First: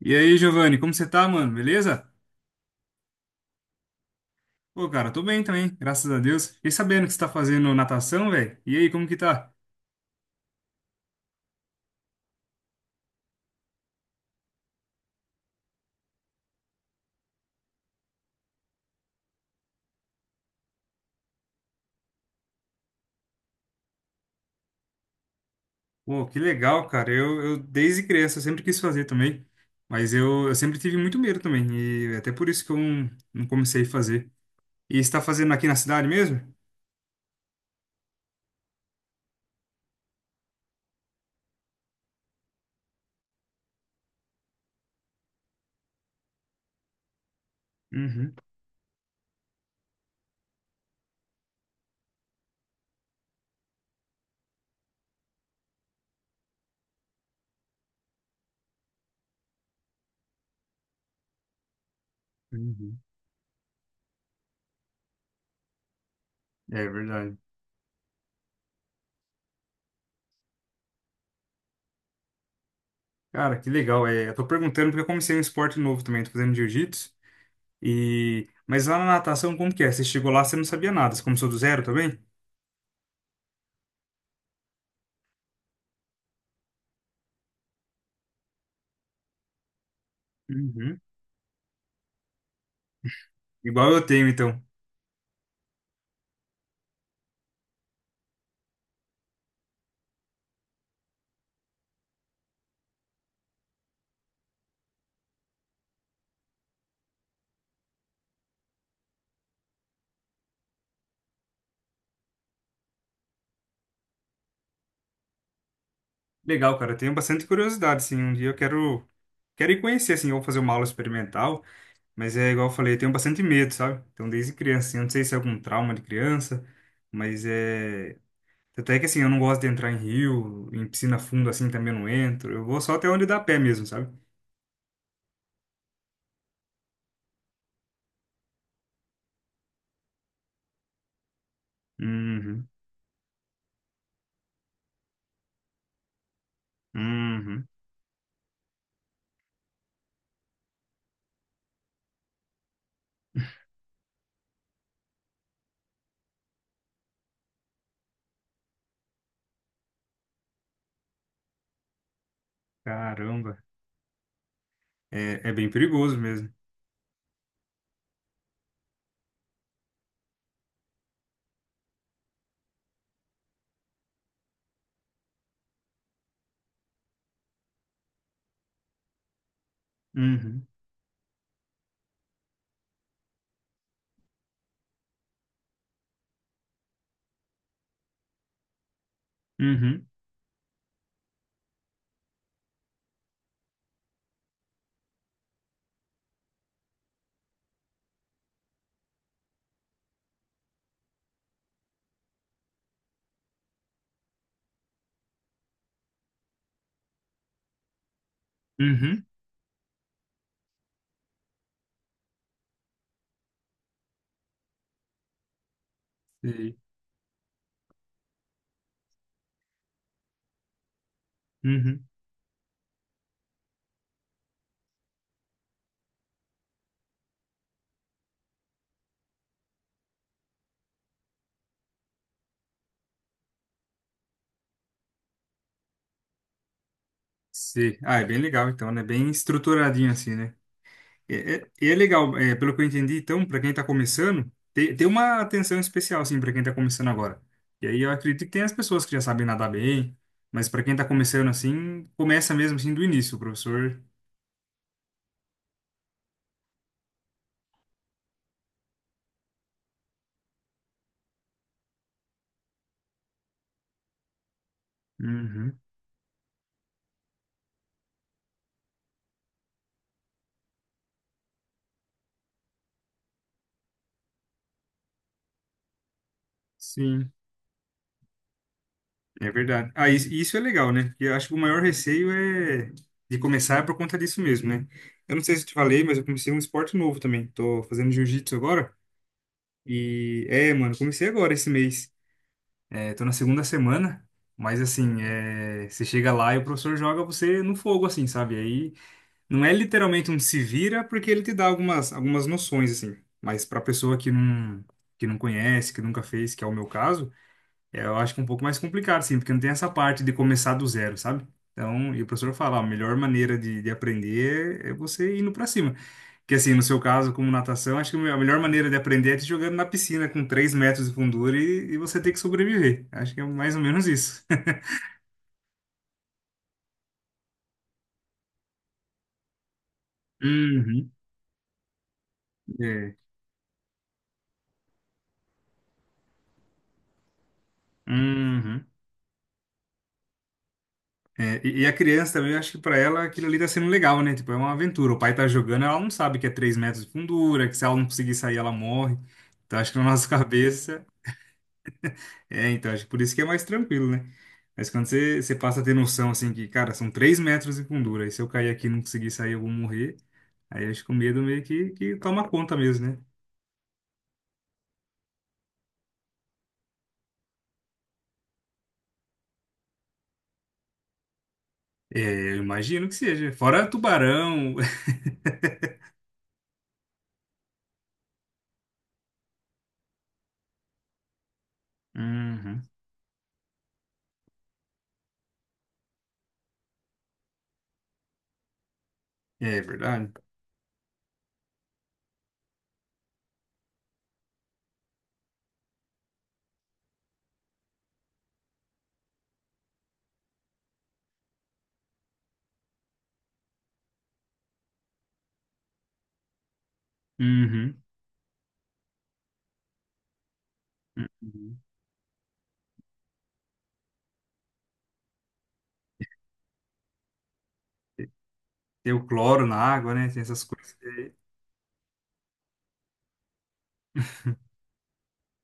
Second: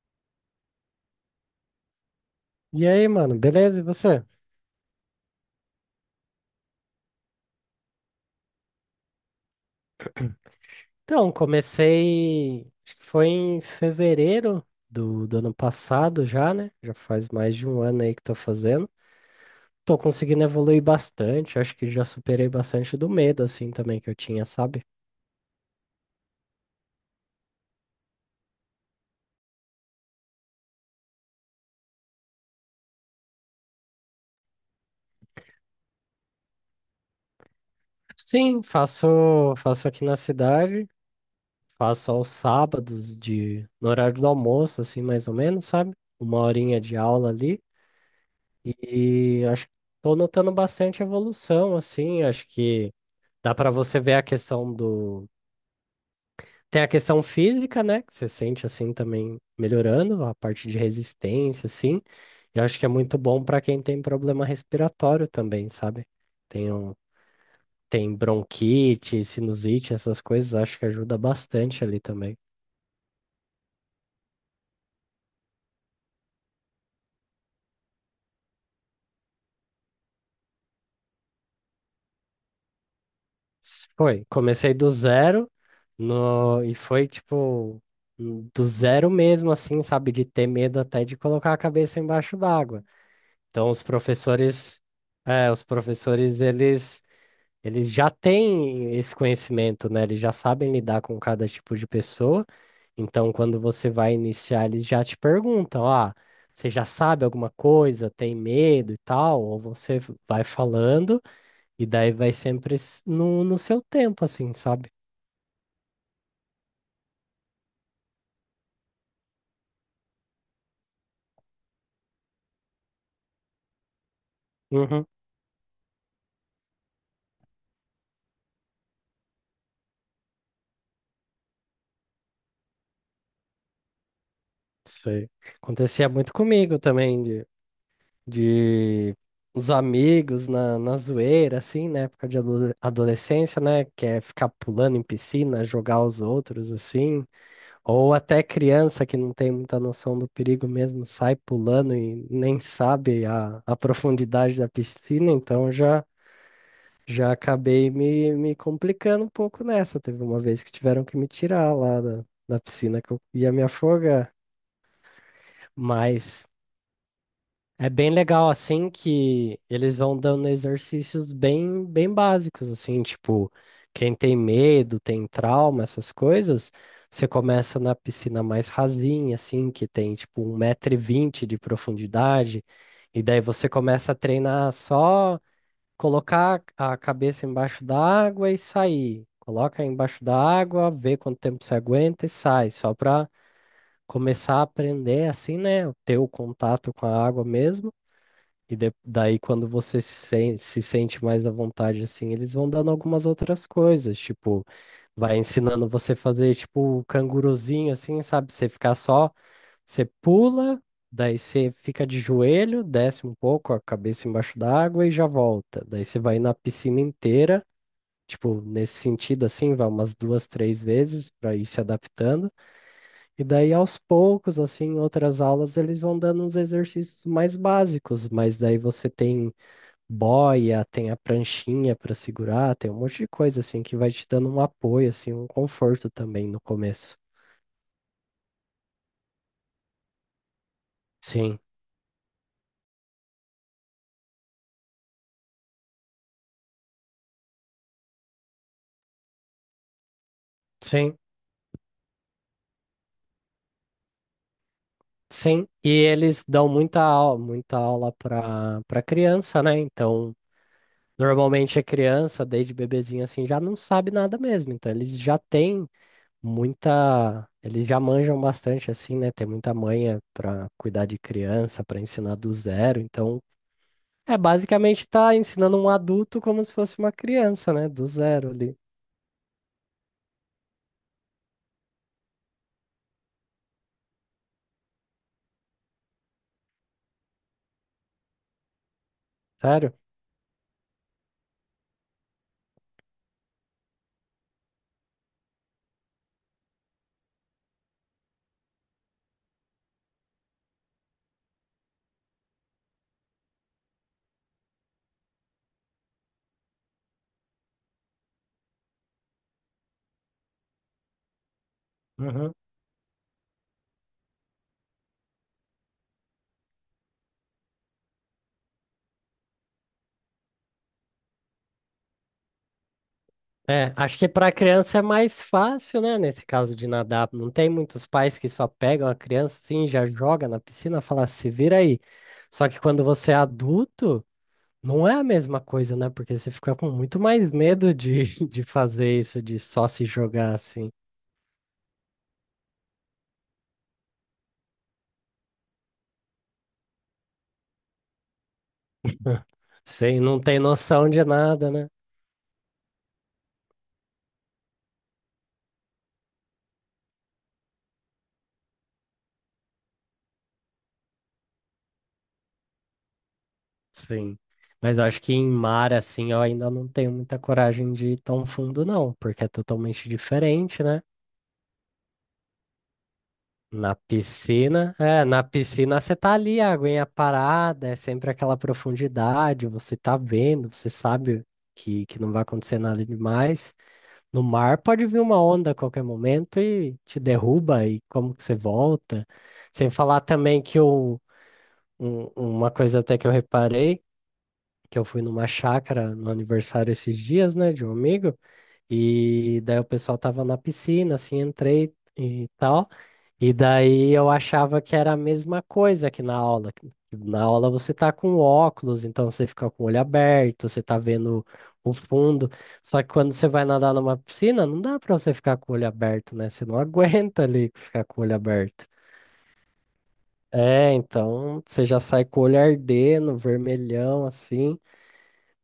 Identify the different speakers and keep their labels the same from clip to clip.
Speaker 1: E aí, Giovanni, como você tá, mano? Beleza?
Speaker 2: E aí, mano, beleza? E você?
Speaker 1: Pô, cara, tô bem também, graças a Deus. Fiquei sabendo que você tá fazendo natação, velho. E aí, como que tá?
Speaker 2: Então, comecei, acho que foi em fevereiro do ano passado já, né? Já faz mais de um ano aí que tô fazendo. Tô conseguindo evoluir bastante, acho que já superei bastante do medo, assim, também que eu tinha, sabe?
Speaker 1: Pô, que legal, cara. Eu desde criança eu sempre quis fazer também, mas eu sempre tive muito medo também, e até por isso que eu não comecei a fazer. E você tá fazendo aqui na cidade mesmo?
Speaker 2: Sim, faço aqui na cidade, faço aos sábados no horário do almoço, assim, mais ou menos, sabe? Uma horinha de aula ali.
Speaker 1: Uhum,
Speaker 2: E acho que tô notando bastante evolução, assim, acho que. Dá para você ver a questão do. Tem a questão física, né? Que você sente assim também melhorando, a parte de resistência, assim. Eu acho que é
Speaker 1: uhum.
Speaker 2: muito bom para quem tem problema respiratório também, sabe? Tem,
Speaker 1: É
Speaker 2: um...
Speaker 1: verdade.
Speaker 2: tem bronquite, sinusite, essas coisas, acho que ajuda bastante ali também.
Speaker 1: Cara, que legal. É, eu tô perguntando porque eu comecei um esporte novo também, tô fazendo jiu-jitsu. E... Mas lá na natação, como que é? Você chegou lá, você não sabia nada, você começou do zero também?
Speaker 2: Foi, comecei do zero no... e foi tipo do zero mesmo, assim, sabe? De ter medo
Speaker 1: Uhum.
Speaker 2: até de colocar a cabeça embaixo d'água. Então, os
Speaker 1: Igual eu tenho, então.
Speaker 2: professores, é, os professores, eles já têm esse conhecimento, né? Eles já sabem lidar com cada tipo de pessoa. Então, quando você vai iniciar, eles já te perguntam, ah, você já sabe alguma coisa, tem medo e tal? Ou você vai falando e daí vai sempre no seu tempo, assim, sabe?
Speaker 1: Legal, cara. Eu tenho bastante curiosidade, assim. Um dia eu quero ir conhecer, assim, ou fazer uma aula experimental. Mas é igual eu falei, eu tenho bastante medo, sabe? Então, desde criança, assim, eu
Speaker 2: Uhum.
Speaker 1: não sei se é algum trauma de criança, mas é. Até que, assim, eu não gosto de entrar em rio, em piscina fundo, assim, também eu não entro. Eu vou só até onde dá pé mesmo, sabe?
Speaker 2: Sei. Acontecia muito comigo também, de os amigos na zoeira, assim, na época de
Speaker 1: Uhum.
Speaker 2: adolescência, né? Que é ficar pulando em piscina, jogar os outros, assim.
Speaker 1: Uhum.
Speaker 2: Ou até criança que não tem muita noção do perigo mesmo, sai pulando e nem sabe a profundidade da piscina, então já. Já acabei me complicando um pouco nessa. Teve uma vez que tiveram que me tirar lá da piscina que eu ia
Speaker 1: Caramba.
Speaker 2: me afogar.
Speaker 1: É, é bem perigoso
Speaker 2: Mas
Speaker 1: mesmo.
Speaker 2: é bem legal assim que eles vão dando exercícios bem básicos assim, tipo, quem tem medo, tem trauma, essas coisas, você começa na piscina mais rasinha assim, que tem tipo um
Speaker 1: Uhum.
Speaker 2: metro e vinte de profundidade, e daí você começa a treinar só colocar a cabeça embaixo da água e sair. Coloca
Speaker 1: Uhum.
Speaker 2: embaixo da água, vê quanto tempo você aguenta e sai, só para começar a aprender assim, né, ter o contato com a água mesmo. E daí, quando você se sente mais à vontade, assim, eles vão dando algumas outras coisas, tipo, vai ensinando você a fazer, tipo, o canguruzinho, assim, sabe? Você ficar
Speaker 1: Uhum.
Speaker 2: só, você pula, daí você fica de joelho, desce um pouco, a cabeça embaixo d'água e já volta. Daí você vai na
Speaker 1: Sei.
Speaker 2: piscina inteira, tipo, nesse sentido, assim, vai umas duas, três vezes para ir se
Speaker 1: Uhum.
Speaker 2: adaptando. E daí, aos poucos, assim, em outras aulas, eles vão dando uns exercícios mais básicos, mas daí você tem boia, tem a pranchinha para segurar, tem um monte de coisa assim que vai te dando um apoio, assim, um conforto também no começo.
Speaker 1: Sim. Ah, é bem legal, então, né? Bem estruturadinho, assim, né? É,
Speaker 2: Sim,
Speaker 1: é, e é legal, é, pelo que eu entendi, então, para quem está começando, tem uma atenção especial, assim, para quem está começando agora. E aí eu acredito que tem as pessoas que já sabem nadar bem, mas para quem está
Speaker 2: sim,
Speaker 1: começando assim, começa mesmo assim do início, o professor.
Speaker 2: sim. E eles dão muita aula para criança, né? Então, normalmente a criança, desde bebezinha assim, já não sabe nada mesmo. Então, eles já
Speaker 1: Uhum,
Speaker 2: têm muita, eles já manjam bastante assim, né? Tem muita manha para cuidar de criança, para ensinar do zero. Então, é, basicamente tá ensinando um adulto como se fosse uma
Speaker 1: sim,
Speaker 2: criança, né? Do zero ali.
Speaker 1: é verdade. Ah, isso é legal, né? Porque eu acho que o maior receio é de começar por conta disso mesmo, né? Eu não sei se eu te falei, mas eu comecei um esporte novo também. Tô fazendo jiu-jitsu agora.
Speaker 2: Sério?
Speaker 1: E é, mano, comecei agora esse mês. É, tô na segunda semana, mas assim, é, você chega lá e o professor joga você no fogo, assim, sabe? Aí não é literalmente um se vira, porque ele te dá algumas noções, assim. Mas pra pessoa que não conhece, que nunca fez, que é o meu caso, é, eu acho que é um pouco mais complicado, assim, porque não tem essa parte de começar do zero, sabe? Então, e o professor
Speaker 2: Uhum.
Speaker 1: fala, "Ó, a melhor maneira de aprender é você indo pra cima. Que assim, no seu caso, como natação, acho que a melhor maneira de aprender é te jogando na piscina com 3 metros de fundura e você ter que sobreviver. Acho que é mais ou
Speaker 2: É,
Speaker 1: menos
Speaker 2: acho que
Speaker 1: isso.
Speaker 2: para criança é mais fácil, né? Nesse caso de nadar. Não tem muitos pais que só pegam a criança assim, já joga na piscina,
Speaker 1: Uhum.
Speaker 2: fala, se vira aí. Só que quando
Speaker 1: É.
Speaker 2: você é adulto, não é a mesma coisa, né? Porque você fica com muito mais medo de, de
Speaker 1: Uhum.
Speaker 2: fazer isso, de só se jogar assim.
Speaker 1: É, e a criança também, eu acho que pra ela aquilo ali tá sendo legal, né? Tipo, é uma aventura. O pai tá jogando, ela não sabe que é 3 metros de fundura, que se ela não conseguir sair, ela morre. Então acho que na
Speaker 2: Sem,
Speaker 1: nossa
Speaker 2: não tem
Speaker 1: cabeça.
Speaker 2: noção de nada, né?
Speaker 1: É, então acho que por isso que é mais tranquilo, né? Mas quando você passa a ter noção, assim, que, cara, são 3 metros de fundura, e se eu cair aqui e não conseguir sair, eu vou morrer. Aí eles com medo meio que toma conta mesmo, né?
Speaker 2: Sim. Mas eu acho que em mar, assim, eu ainda não tenho muita coragem de ir tão fundo, não, porque é totalmente diferente, né?
Speaker 1: É, eu imagino que seja. Fora
Speaker 2: Na
Speaker 1: tubarão.
Speaker 2: piscina, é, na piscina você tá ali, a aguinha parada, é sempre aquela profundidade, você tá vendo, você sabe que não vai acontecer
Speaker 1: Uhum.
Speaker 2: nada demais. No mar pode vir uma onda a qualquer momento e te derruba, e como que você volta?
Speaker 1: É
Speaker 2: Sem falar
Speaker 1: verdade.
Speaker 2: também que uma coisa até que eu reparei, que eu fui numa chácara no aniversário esses dias, né, de um amigo, e daí o pessoal tava na piscina, assim, entrei e tal, e daí eu achava que era a mesma coisa que na aula. Que Na aula você
Speaker 1: Uhum.
Speaker 2: tá com óculos, então você fica com o olho aberto, você tá vendo
Speaker 1: Uhum.
Speaker 2: o fundo. Só que quando você vai nadar numa piscina, não dá pra você ficar com o olho aberto, né? Você não aguenta ali ficar com o olho aberto.
Speaker 1: Tem o cloro na água, né? Tem essas
Speaker 2: É,
Speaker 1: coisas aí.
Speaker 2: então você já sai com o olho ardendo, vermelhão, assim.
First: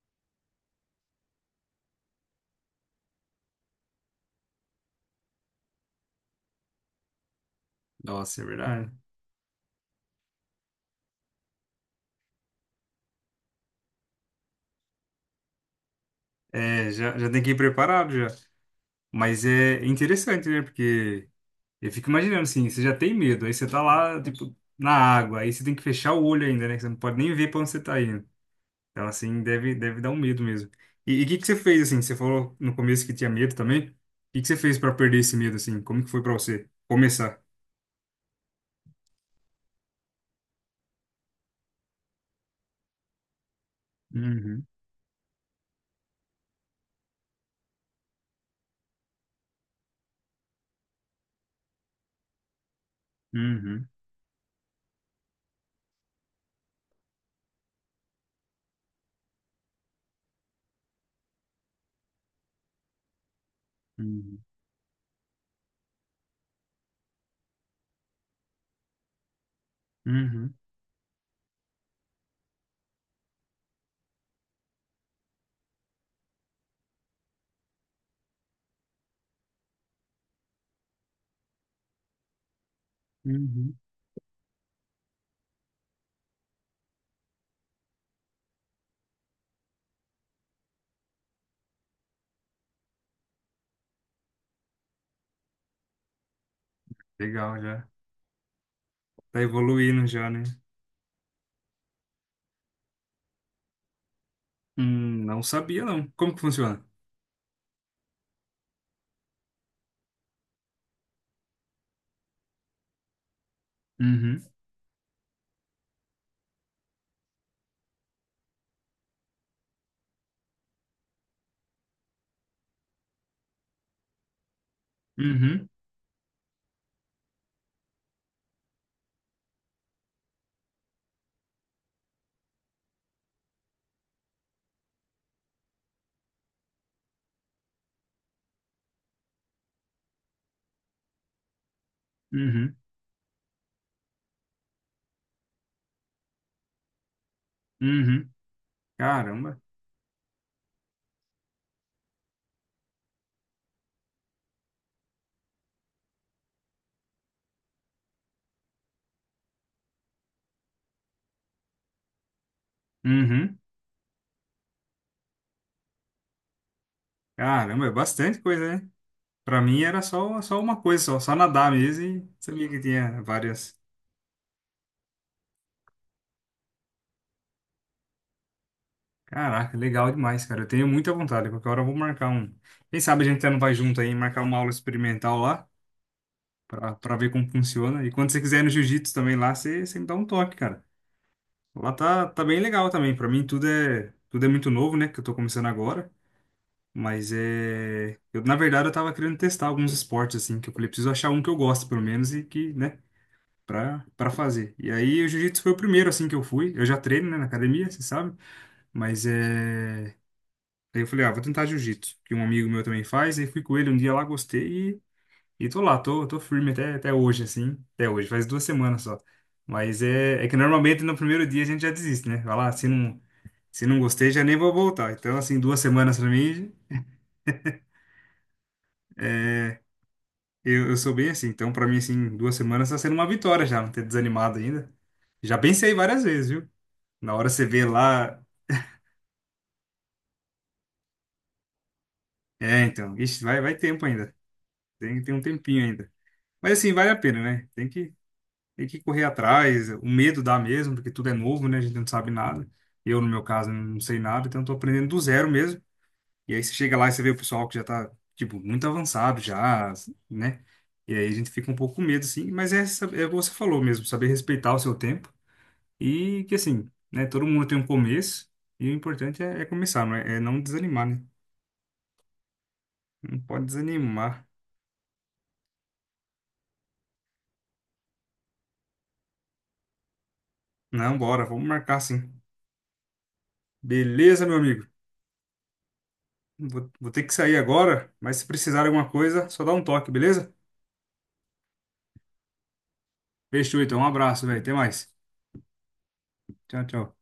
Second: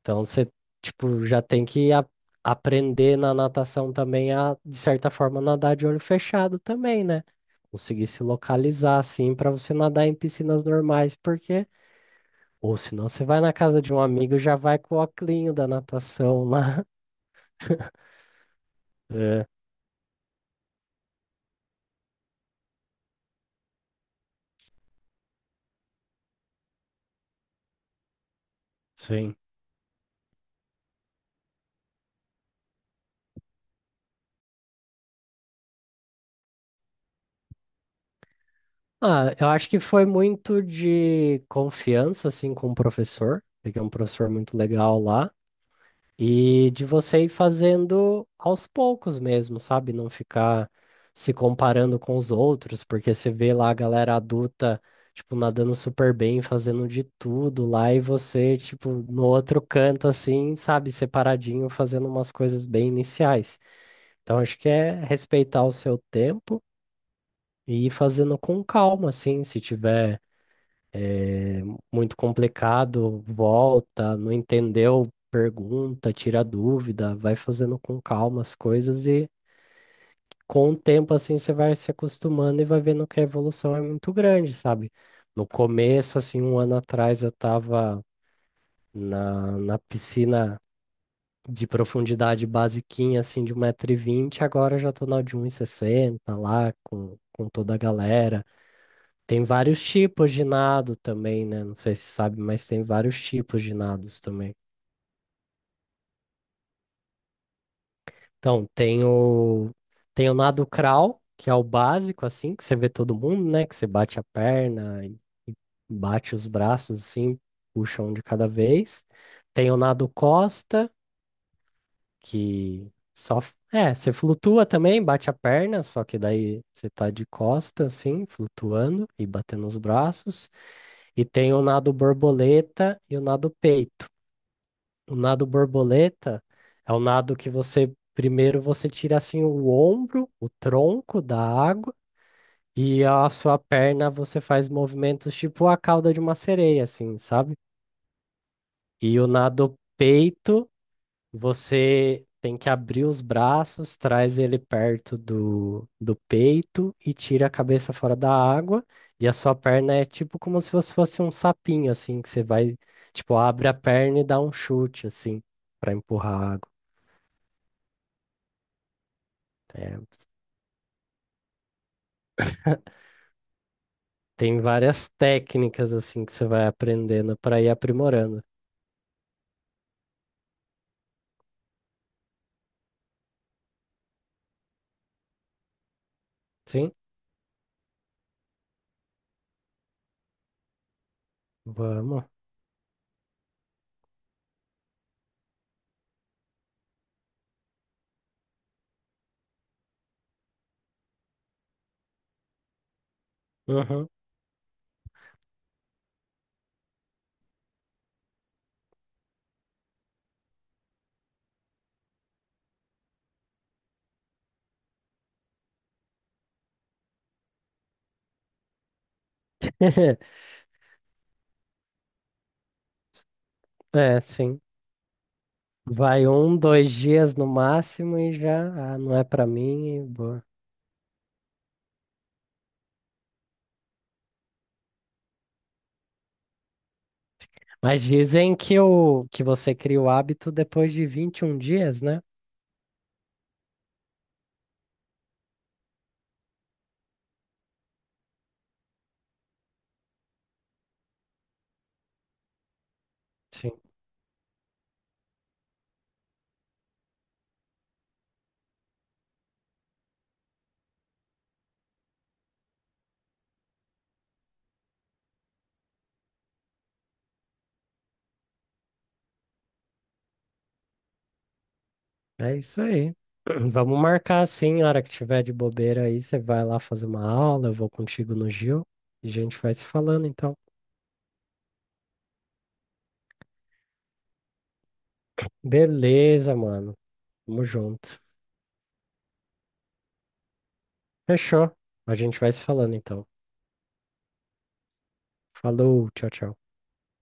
Speaker 2: Então você, tipo, já tem que aprender na natação também a, de certa forma, nadar de olho fechado também, né? Conseguir se
Speaker 1: Nossa, é verdade.
Speaker 2: localizar assim para você nadar em piscinas normais, porque ou senão você vai na casa de um amigo e já vai com o óculinho da natação lá.
Speaker 1: É, já tem que ir preparado já. Mas
Speaker 2: É,
Speaker 1: é interessante, né? Porque eu fico imaginando assim, você já tem medo, aí você tá lá, tipo, na água, aí você tem que fechar o olho ainda, né? Que você não pode nem ver pra onde você tá indo. Então,
Speaker 2: sim.
Speaker 1: assim, deve dar um medo mesmo. E o que que você fez, assim? Você falou no começo que tinha medo também. O que que você fez para perder esse medo, assim? Como que foi para você começar?
Speaker 2: Ah, eu acho que foi muito de confiança assim com o professor. Peguei um professor muito
Speaker 1: Uhum,
Speaker 2: legal lá. E de você ir fazendo aos poucos mesmo, sabe? Não ficar se comparando com os outros, porque você vê lá a
Speaker 1: uhum,
Speaker 2: galera adulta, tipo, nadando super bem, fazendo de tudo lá, e você, tipo, no outro canto, assim, sabe, separadinho, fazendo umas coisas bem iniciais. Então,
Speaker 1: uhum,
Speaker 2: acho que é respeitar o seu tempo e ir fazendo com calma, assim, se tiver
Speaker 1: uhum,
Speaker 2: muito complicado, volta, não entendeu, pergunta, tira dúvida, vai fazendo com calma as coisas e com o tempo assim você vai se acostumando e vai vendo que a
Speaker 1: uhum.
Speaker 2: evolução é muito grande, sabe? No começo, assim, um ano atrás eu tava na piscina de profundidade basiquinha, assim, de 1,20 m agora eu já tô na de 160 sessenta lá com,
Speaker 1: Legal,
Speaker 2: toda a
Speaker 1: já.
Speaker 2: galera.
Speaker 1: Tá
Speaker 2: Tem vários
Speaker 1: evoluindo já,
Speaker 2: tipos de
Speaker 1: né?
Speaker 2: nado também, né? Não sei se sabe, mas tem vários tipos de nados também.
Speaker 1: Não sabia, não. Como que funciona?
Speaker 2: Então, tem o nado crawl, que é o básico, assim, que você vê todo mundo, né? Que você bate a
Speaker 1: Uhum,
Speaker 2: perna, e bate os braços, assim, puxa um de cada vez. Tem o nado costa, que só... É, você flutua também, bate a
Speaker 1: uhum,
Speaker 2: perna, só que daí você tá de costa, assim, flutuando e batendo os braços. E tem o nado borboleta e o nado peito. O nado borboleta é o nado que você primeiro você tira assim o ombro, o tronco da água
Speaker 1: uhum,
Speaker 2: e a sua perna você faz movimentos tipo a cauda de uma sereia assim, sabe?
Speaker 1: uhum.
Speaker 2: E o
Speaker 1: Caramba.
Speaker 2: nado peito você tem que abrir os braços, traz ele perto do peito e tira a cabeça fora da água e a sua perna é tipo como se você fosse um sapinho assim que você vai tipo
Speaker 1: Uhum.
Speaker 2: abre a perna e dá um chute assim para empurrar a água.
Speaker 1: Caramba, é bastante coisa, né? Pra mim
Speaker 2: É,
Speaker 1: era só uma coisa, só nadar mesmo e sabia que tinha várias.
Speaker 2: tem várias técnicas assim que você vai aprendendo para ir aprimorando.
Speaker 1: Caraca, legal demais, cara. Eu tenho muita vontade. Qualquer hora eu vou marcar um. Quem sabe a gente até não vai junto aí, marcar uma aula experimental lá,
Speaker 2: Sim,
Speaker 1: pra ver como funciona. E quando você quiser ir no jiu-jitsu também lá, você me dá um toque, cara. Lá
Speaker 2: vamos.
Speaker 1: tá bem legal também. Pra mim tudo é muito novo, né? Que eu tô começando agora. Mas é. Eu, na verdade, eu tava querendo testar alguns esportes, assim, que eu falei, preciso achar um que eu gosto, pelo menos, e que, né, pra,
Speaker 2: Uhum.
Speaker 1: pra fazer. E aí o jiu-jitsu foi o primeiro, assim, que eu fui. Eu já treino, né, na academia, você sabe. Mas é. Aí eu falei, ah, vou tentar jiu-jitsu, que um amigo meu também faz. Aí fui com ele um dia lá, gostei e tô lá, tô firme até hoje, assim. Até hoje, faz 2 semanas só. Mas é, é que normalmente no primeiro dia a gente já desiste, né? Vai lá, se não
Speaker 2: É,
Speaker 1: gostei, já nem
Speaker 2: sim.
Speaker 1: vou voltar. Então, assim, 2 semanas
Speaker 2: Vai
Speaker 1: pra
Speaker 2: um,
Speaker 1: mim,
Speaker 2: dois dias no máximo e já, ah, não é para
Speaker 1: é,
Speaker 2: mim, e boa.
Speaker 1: eu sou bem assim. Então, pra mim, assim, 2 semanas tá sendo uma vitória já, não ter desanimado ainda. Já pensei várias vezes, viu? Na hora você vê
Speaker 2: Mas
Speaker 1: lá.
Speaker 2: dizem que o que você cria o hábito depois de 21 dias, né?
Speaker 1: É, então, ixi, vai tempo ainda. Tem um tempinho ainda. Mas assim, vale a pena, né? Tem que correr atrás, o medo dá mesmo, porque tudo é novo, né? A gente não sabe nada. Eu, no meu caso,
Speaker 2: Sim.
Speaker 1: não sei nada, então estou aprendendo do zero mesmo. E aí você chega lá e você vê o pessoal que já está tipo, muito avançado já, né? E aí a gente fica um pouco com medo, assim. Mas é, é o que você falou mesmo, saber respeitar o seu tempo. E que, assim, né? Todo mundo tem um começo. E o importante é começar, não é não desanimar, né?
Speaker 2: É isso aí.
Speaker 1: Não pode
Speaker 2: Vamos marcar
Speaker 1: desanimar.
Speaker 2: assim, a hora que tiver de bobeira aí, você vai lá fazer uma aula, eu vou contigo no Gil e a gente vai se falando então.
Speaker 1: Não, bora, vamos marcar sim. Beleza, meu amigo?
Speaker 2: Beleza,
Speaker 1: Vou,
Speaker 2: mano.
Speaker 1: vou ter que sair
Speaker 2: Tamo
Speaker 1: agora,
Speaker 2: junto.
Speaker 1: mas se precisar de alguma coisa, só dá um toque, beleza?
Speaker 2: Fechou. A gente vai se falando então.
Speaker 1: Fechou, então. Um abraço, velho. Até mais.
Speaker 2: Falou, tchau, tchau.
Speaker 1: Tchau, tchau.